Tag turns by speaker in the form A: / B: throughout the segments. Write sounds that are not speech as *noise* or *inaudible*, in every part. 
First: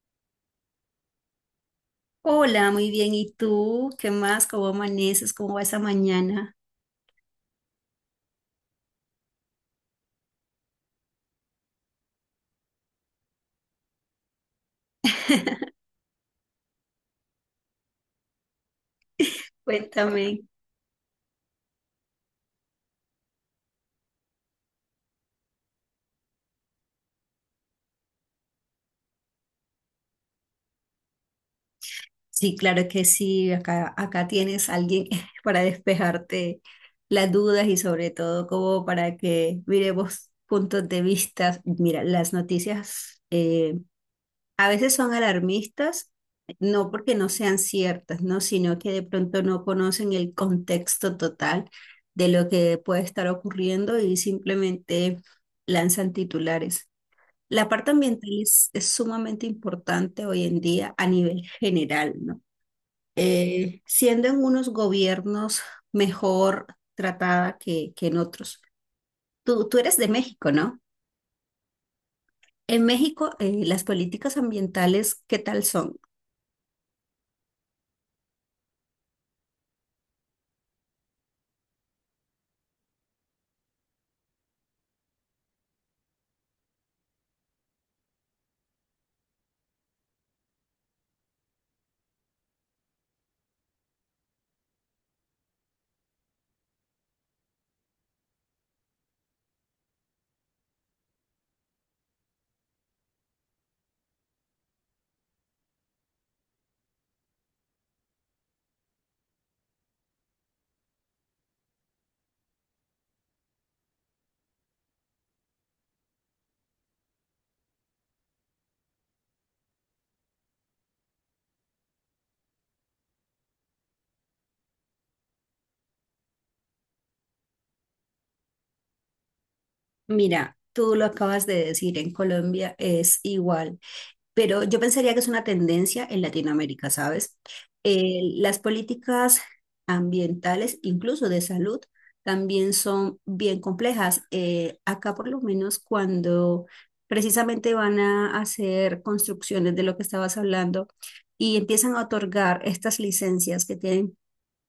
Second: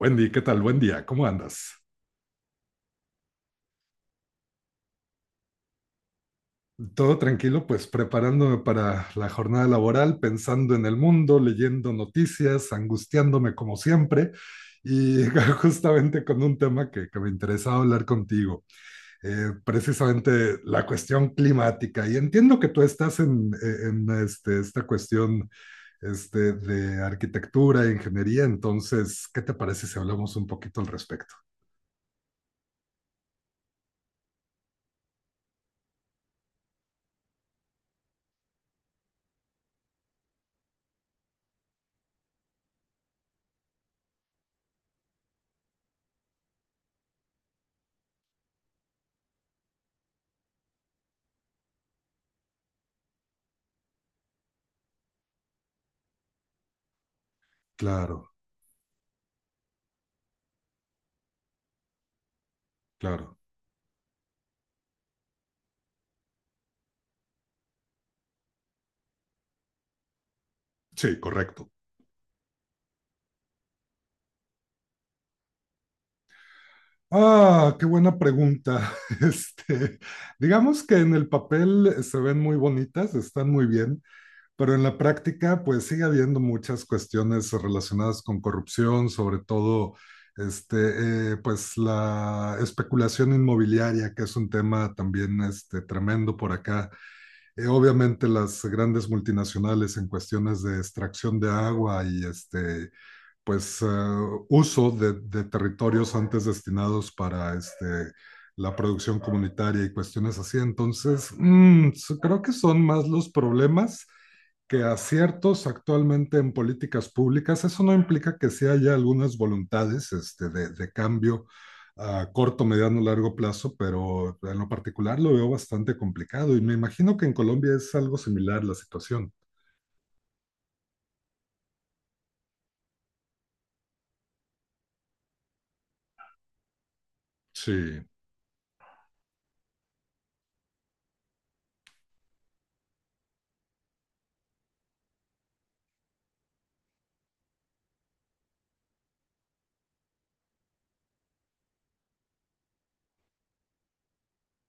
A: Wendy, ¿qué tal? Buen día, ¿cómo andas?
B: Hola, muy bien. ¿Y tú? ¿Qué más? ¿Cómo amaneces? ¿Cómo va esa mañana?
A: Todo tranquilo, pues preparándome para la jornada laboral, pensando en el mundo, leyendo noticias, angustiándome como siempre y *laughs*
B: *laughs*
A: justamente con un tema que me interesaba hablar contigo,
B: Cuéntame.
A: precisamente la cuestión climática. Y entiendo que tú estás en este, esta cuestión este, de arquitectura, ingeniería, entonces, ¿qué te parece si hablamos un poquito al respecto?
B: Sí, claro que sí. Acá tienes a alguien *laughs* para despejarte las dudas y sobre todo como para que miremos puntos de vista. Mira, las noticias a veces son alarmistas, no porque no sean ciertas, ¿no? Sino que de pronto no conocen el contexto total de lo que puede estar ocurriendo y simplemente lanzan titulares. La parte
A: Claro,
B: ambiental es sumamente importante hoy en día a nivel general, ¿no?
A: claro.
B: Siendo en unos gobiernos mejor tratada que en otros. Tú eres de México, ¿no?
A: Sí, correcto.
B: En México, las políticas ambientales, ¿qué tal son?
A: Ah, qué buena pregunta. *laughs* Este, digamos que en el papel se ven muy bonitas, están muy bien, pero en la práctica, pues sigue habiendo muchas cuestiones relacionadas con corrupción, sobre todo, este, pues la especulación inmobiliaria, que es un tema también, este, tremendo por acá. Obviamente las grandes multinacionales en cuestiones de extracción de agua y este pues uso de territorios antes destinados para este, la producción comunitaria y cuestiones así. Entonces, creo que son más los problemas que aciertos actualmente en políticas públicas. Eso no implica que sí haya algunas voluntades este, de cambio a corto, mediano, largo plazo, pero en lo particular lo veo bastante complicado y me imagino que en Colombia es algo similar la situación.
B: Mira, tú lo acabas de decir, en Colombia es igual, pero yo pensaría que es una tendencia en Latinoamérica, ¿sabes?
A: Sí.
B: Las políticas ambientales, incluso de salud, también son bien complejas. Acá por lo menos cuando precisamente van a hacer construcciones de lo que estabas hablando y empiezan a otorgar estas licencias que tienen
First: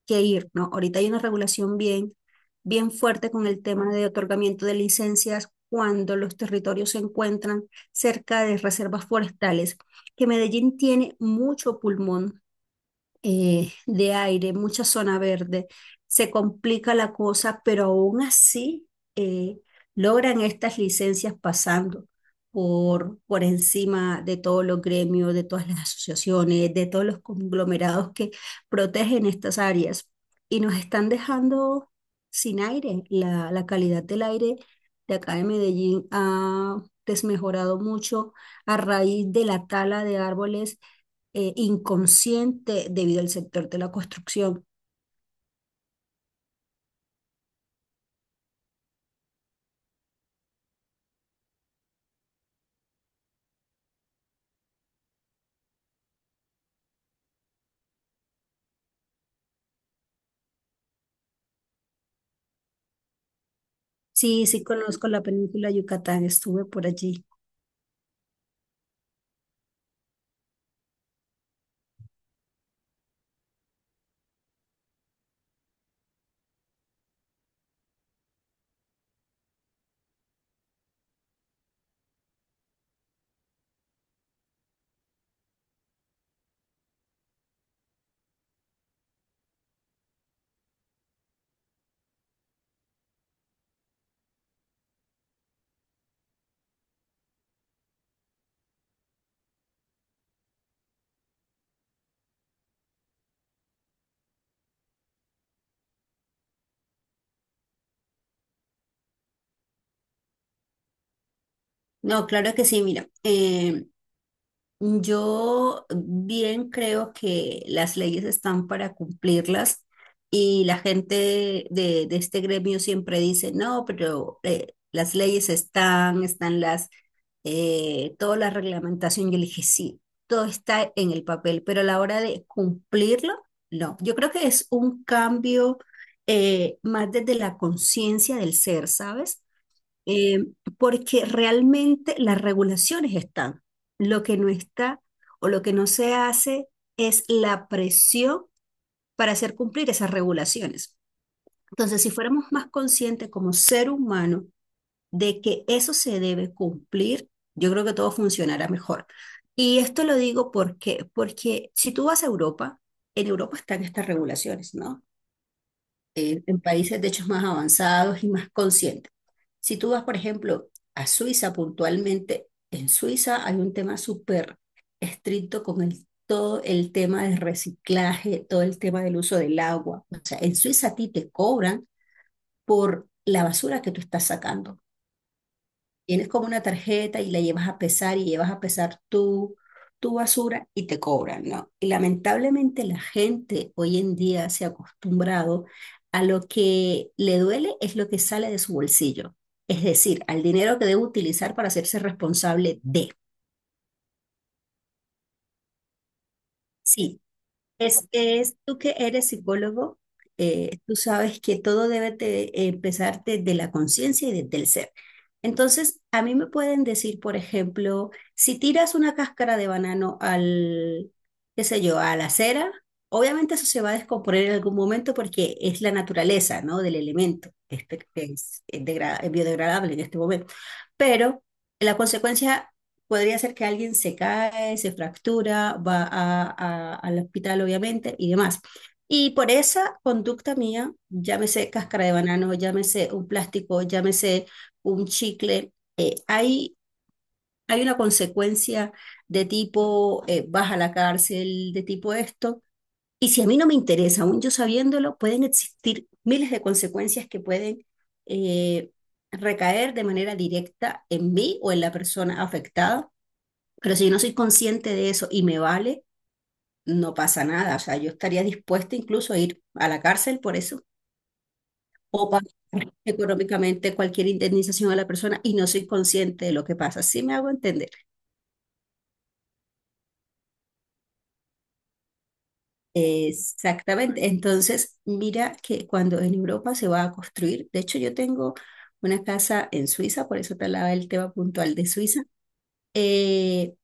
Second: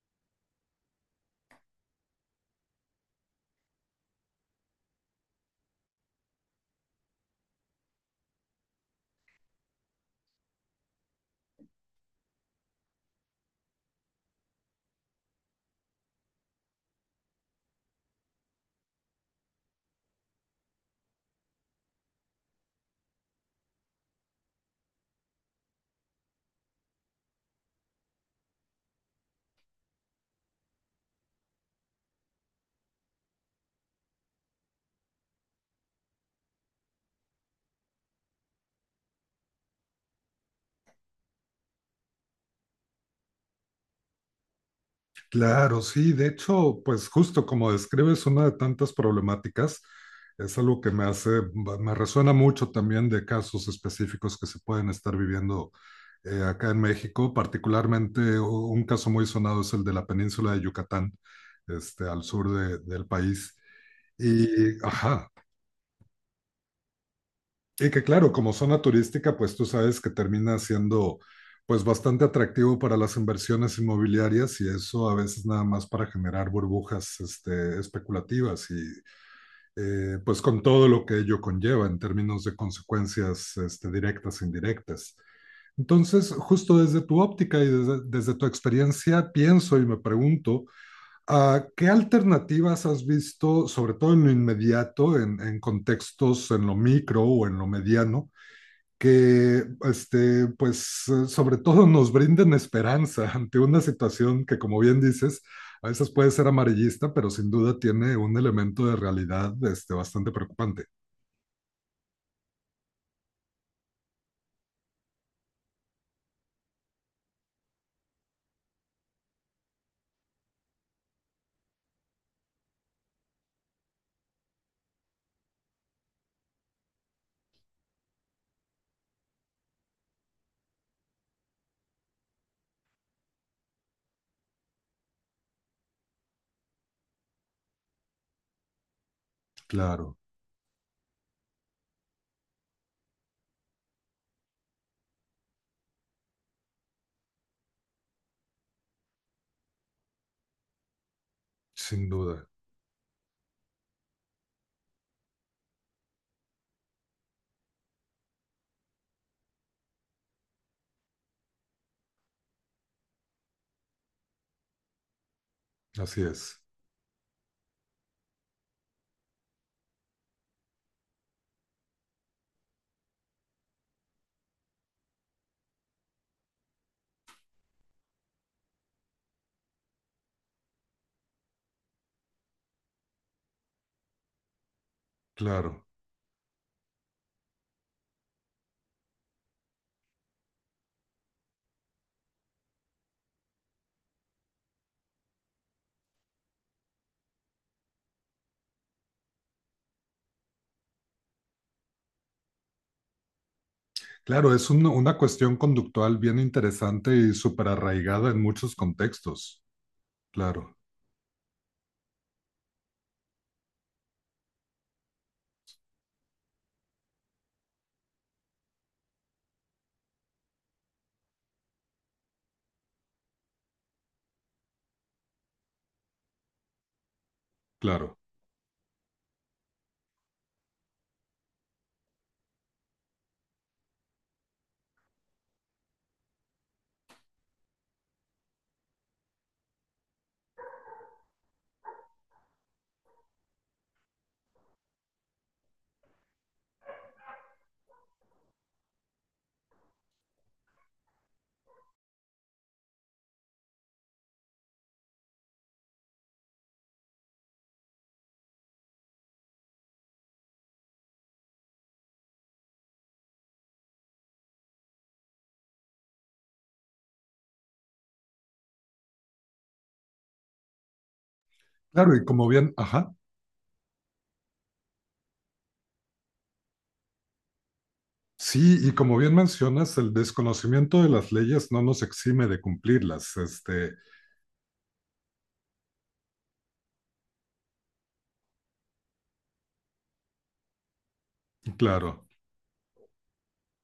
B: que ir, ¿no? Ahorita hay una regulación bien fuerte con el tema de otorgamiento de licencias cuando los territorios se encuentran cerca de reservas forestales, que Medellín tiene mucho pulmón de aire, mucha zona verde, se complica la cosa, pero aún así eh, logran estas licencias pasando por encima de todos los gremios, de todas las asociaciones, de todos los conglomerados que protegen estas áreas y nos están dejando sin aire. La calidad del aire de acá de Medellín ha desmejorado mucho a raíz de la tala de árboles inconsciente debido al sector de la construcción.
A: Claro, sí, de hecho, pues justo como describes una de tantas problemáticas, es algo que me hace, me resuena mucho también de casos específicos que se pueden estar viviendo acá en México, particularmente un caso muy sonado es el de la península de Yucatán, este, al del país.
B: Sí,
A: Y,
B: conozco la
A: ajá,
B: península de Yucatán, estuve por allí.
A: y que claro, como zona turística, pues tú sabes que termina siendo pues bastante atractivo para las inversiones inmobiliarias y eso a veces nada más para generar burbujas este, especulativas y pues con todo lo que ello conlleva en términos de consecuencias este, directas e indirectas. Entonces, justo desde tu óptica y desde tu experiencia, pienso y me pregunto, ¿qué alternativas has visto, sobre todo en lo inmediato, en contextos en lo micro o en lo mediano, que, este, pues, sobre todo nos brinden esperanza ante una situación que, como bien dices, a veces puede ser amarillista, pero sin duda tiene un elemento de realidad este, bastante preocupante.
B: No, claro que sí, mira, yo bien creo que las leyes están para cumplirlas y la gente de este gremio siempre dice, no, pero las leyes están, toda la reglamentación. Yo le dije, sí, todo está en el papel, pero a la hora de cumplirlo, no. Yo creo que es un cambio más desde la conciencia del ser, ¿sabes?
A: Claro,
B: eh, Porque realmente las regulaciones están. Lo que no está o lo que no se hace es la presión para hacer cumplir esas regulaciones. Entonces,
A: sin
B: si fuéramos
A: duda,
B: más conscientes como ser humano de que eso se debe cumplir, yo creo que todo funcionará mejor. Y esto lo digo porque, porque si tú vas a Europa, en Europa están estas regulaciones, ¿no?
A: así
B: En
A: es,
B: países de hecho más avanzados y más conscientes. Si tú vas, por ejemplo, a Suiza puntualmente, en Suiza hay un tema súper estricto con el, todo el tema del reciclaje, todo el tema del uso del agua. O sea, en Suiza a ti te cobran por la basura que tú estás sacando.
A: claro.
B: Tienes como una tarjeta y la llevas a pesar y llevas a pesar tu basura y te cobran, ¿no? Y lamentablemente la gente hoy en día se ha acostumbrado a lo que le duele es lo que sale de su bolsillo, es decir, al dinero que debe utilizar para hacerse responsable de.
A: Claro, es una cuestión conductual bien interesante
B: Sí,
A: y súper
B: Es,
A: arraigada en
B: es
A: muchos
B: tú que eres
A: contextos.
B: psicólogo,
A: Claro,
B: tú sabes que todo debe empezar desde la conciencia y desde el ser. Entonces, a mí me pueden decir, por ejemplo, si tiras una cáscara de banano al, qué sé yo, a la acera, obviamente eso se va a descomponer en algún momento porque es la naturaleza, ¿no? Del elemento, este,
A: claro.
B: es es biodegradable en este momento. Pero la consecuencia podría ser que alguien se cae, se fractura, al hospital, obviamente, y demás. Y por esa conducta mía, llámese cáscara de banano, llámese un plástico, llámese un chicle, eh, hay, hay una consecuencia de tipo vas a la cárcel, de tipo esto. Y si a mí no me interesa, aún yo sabiéndolo, pueden existir miles de consecuencias que pueden eh, recaer de manera directa en mí o en la persona afectada, pero si yo no soy consciente de eso y me vale, no pasa nada. O sea, yo estaría dispuesta incluso a ir a la cárcel por eso
A: Claro, y
B: o pagar
A: como bien, ajá,
B: económicamente cualquier indemnización a la persona y no soy consciente de lo que pasa. Sí me hago entender.
A: sí, y como bien mencionas, el desconocimiento de las leyes no nos exime de cumplirlas. Este,
B: Exactamente. Entonces, mira que cuando en Europa se va a construir, de hecho yo tengo una casa en Suiza, por eso te hablaba del tema puntual de Suiza.
A: claro.
B: Eh,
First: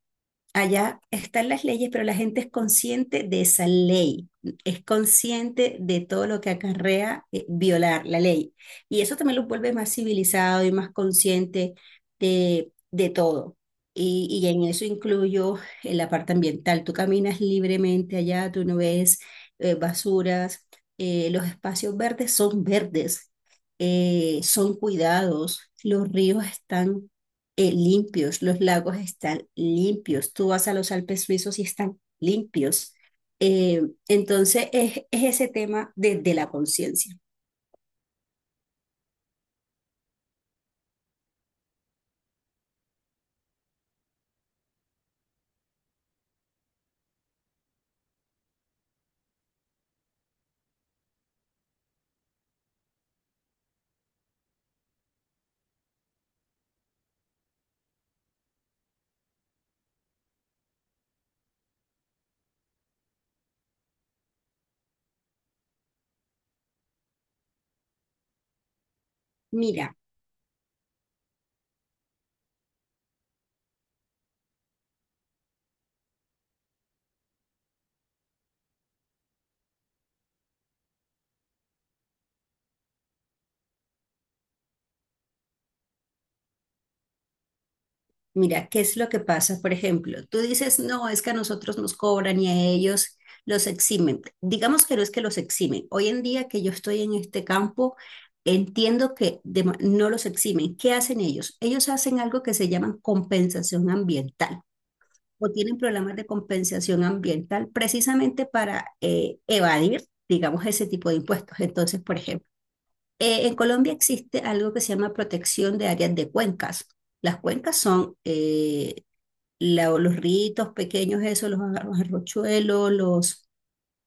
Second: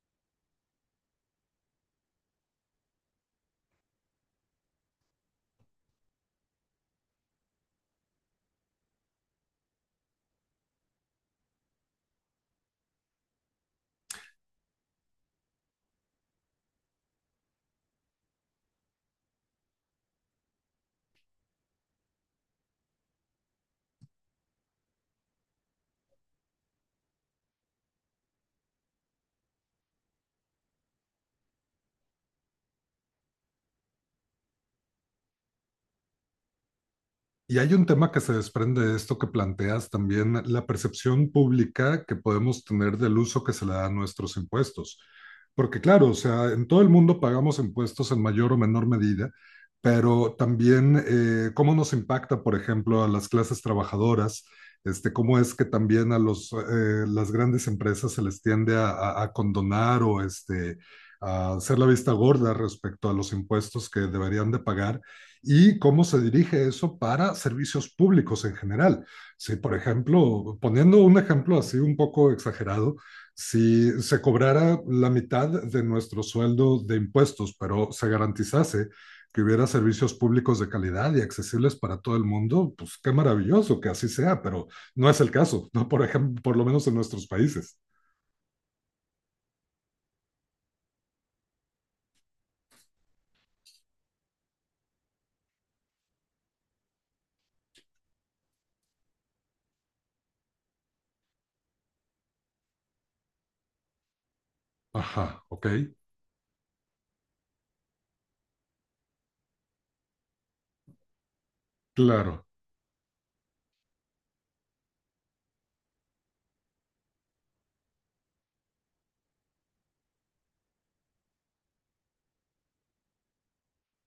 B: Allá están las leyes, pero la gente es consciente de esa ley, es consciente de todo lo que acarrea violar la ley. Y eso también los vuelve más civilizado y más consciente de todo. Y en eso incluyo la parte ambiental. Tú caminas libremente allá, tú no ves basuras, los espacios verdes, son cuidados, los ríos están limpios, los lagos están limpios, tú vas a los Alpes suizos y están limpios. Eh, entonces es ese tema de la conciencia.
A: Y hay un tema que se desprende de esto que planteas también, la percepción pública que podemos tener del uso que se le da a nuestros impuestos. Porque claro, o sea, en todo el mundo pagamos impuestos en mayor o menor medida, pero también cómo nos impacta, por ejemplo, a las clases trabajadoras, este, cómo es que también a los, las grandes empresas se les tiende a, a condonar o este, a hacer la vista gorda respecto a los impuestos que deberían de pagar. Y cómo se dirige eso para servicios públicos en general. Si, por
B: Mira,
A: ejemplo, poniendo un ejemplo así un poco exagerado, si se cobrara la mitad de nuestro sueldo de impuestos, pero se garantizase que hubiera servicios públicos de calidad y accesibles para todo el mundo, pues qué maravilloso que así sea, pero no es el caso, ¿no? Por ejemplo, por lo menos en nuestros países.
B: mira, ¿qué es lo que pasa? Por ejemplo, tú dices, no, es que a nosotros nos cobran y a ellos los eximen. Digamos que no es que los eximen. Hoy en día que yo estoy en este campo, entiendo que no los eximen. ¿Qué hacen ellos? Ellos hacen algo que se llama compensación ambiental.
A: Ajá,
B: O
A: ok,
B: tienen problemas de compensación ambiental precisamente para evadir, digamos, ese tipo de impuestos. Entonces, por
A: claro,
B: ejemplo, en Colombia existe algo que se llama protección de áreas de cuencas. Las cuencas son los ríos pequeños, eso, los arrochuelos, los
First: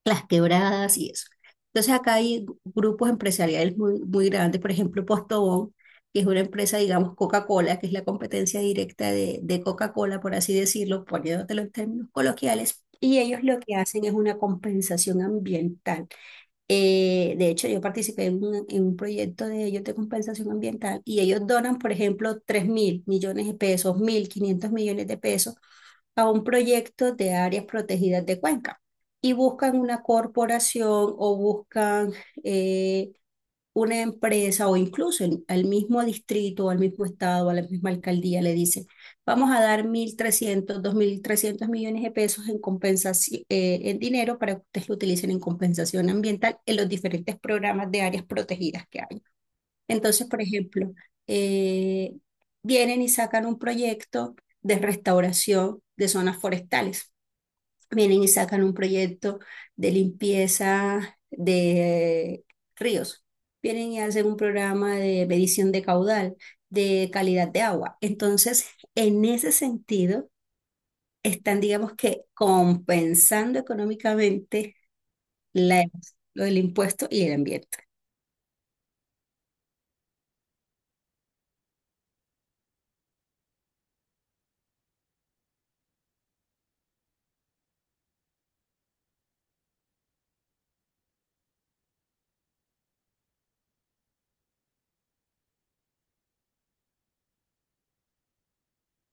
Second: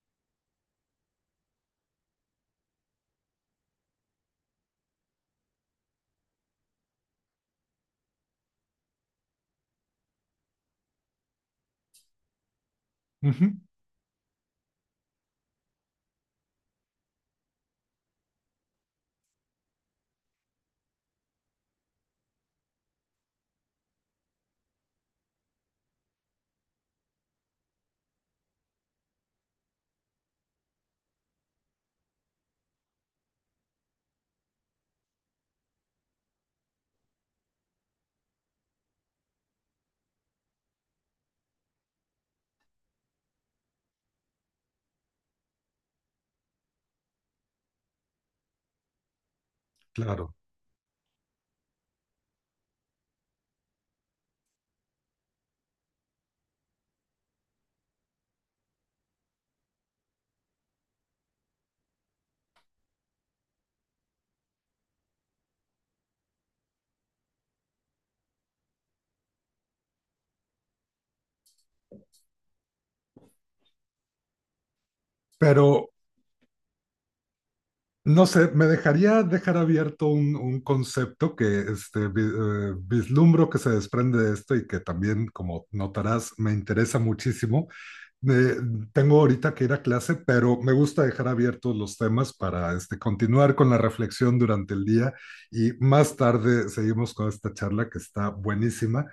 B: las quebradas y eso. Entonces acá hay grupos empresariales muy grandes, por ejemplo Postobón, que es una empresa, digamos, Coca-Cola, que es la competencia directa de Coca-Cola, por así decirlo, poniéndotelo en términos coloquiales, y ellos
A: ujú,
B: lo que hacen es una compensación ambiental. De hecho, yo participé en un proyecto de ellos de compensación ambiental y ellos donan, por ejemplo, 3.000 millones de pesos, 1.500 millones de pesos a un proyecto de áreas protegidas de Cuenca y buscan una corporación o buscan eh, una empresa o incluso al mismo distrito, o al mismo estado, a la misma alcaldía le dice, vamos a dar 1.300 2.300 millones de pesos en compensación, en dinero para que ustedes lo utilicen en compensación ambiental en los diferentes programas de áreas protegidas que hay. Entonces,
A: claro.
B: por ejemplo, eh, vienen y sacan un proyecto de restauración de zonas forestales, vienen y sacan un proyecto de limpieza de ríos, vienen y hacen un programa de medición de caudal, de calidad de agua. Entonces, en ese sentido, están, digamos que, compensando económicamente la,
A: Pero
B: lo del impuesto y el ambiente.
A: no sé, me dejaría dejar abierto un concepto que este, vislumbro que se desprende de esto y que también, como notarás, me interesa muchísimo. Eh, Tengo ahorita que ir a clase, pero me gusta dejar abiertos los temas para este, continuar con la reflexión durante el día y más tarde seguimos con esta charla que está buenísima.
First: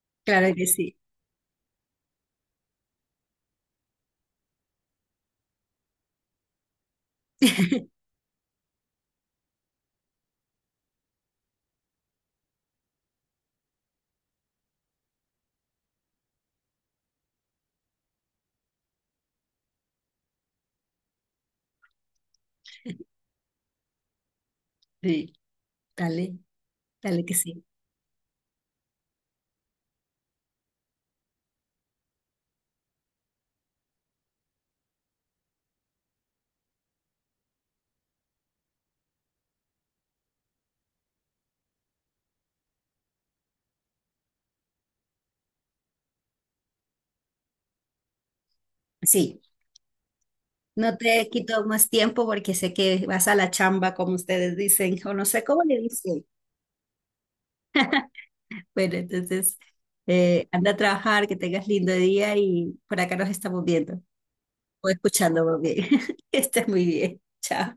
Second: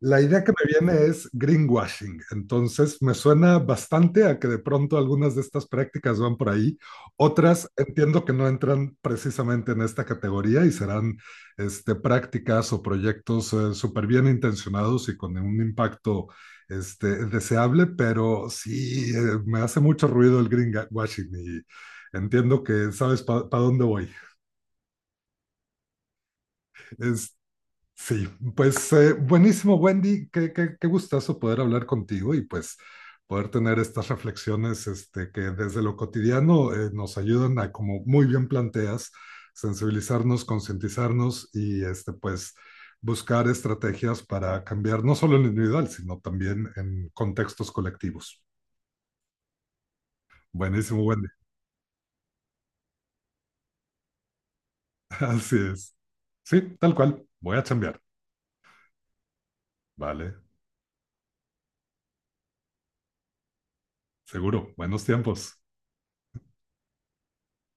A: La idea que
B: Claro
A: me
B: que sí,
A: viene es greenwashing, entonces me suena bastante a que de pronto algunas de estas prácticas van por ahí, otras entiendo que no entran precisamente en esta categoría y serán este, prácticas o proyectos súper bien intencionados y con un impacto este, deseable, pero sí me hace mucho ruido el greenwashing y entiendo que sabes para pa dónde voy.
B: sí, dale, dale que
A: Este,
B: sí.
A: sí, pues buenísimo, Wendy. Qué gustazo poder hablar contigo y pues poder tener estas reflexiones este, que desde lo cotidiano nos ayudan a, como muy bien planteas, sensibilizarnos, concientizarnos y este, pues buscar estrategias para cambiar no solo en lo individual, sino también en contextos colectivos.
B: Sí. No
A: Buenísimo, Wendy.
B: te quito más tiempo porque sé que vas a la chamba, como ustedes dicen, o
A: *laughs*
B: no sé
A: Así
B: cómo le
A: es.
B: dicen.
A: Sí, tal cual. Voy a chambear.
B: Bueno, entonces
A: Vale,
B: anda a trabajar, que tengas lindo día y por acá nos estamos viendo
A: seguro.
B: o
A: Buenos
B: escuchando
A: tiempos.
B: más bien. *laughs* Que estés muy bien. Chao.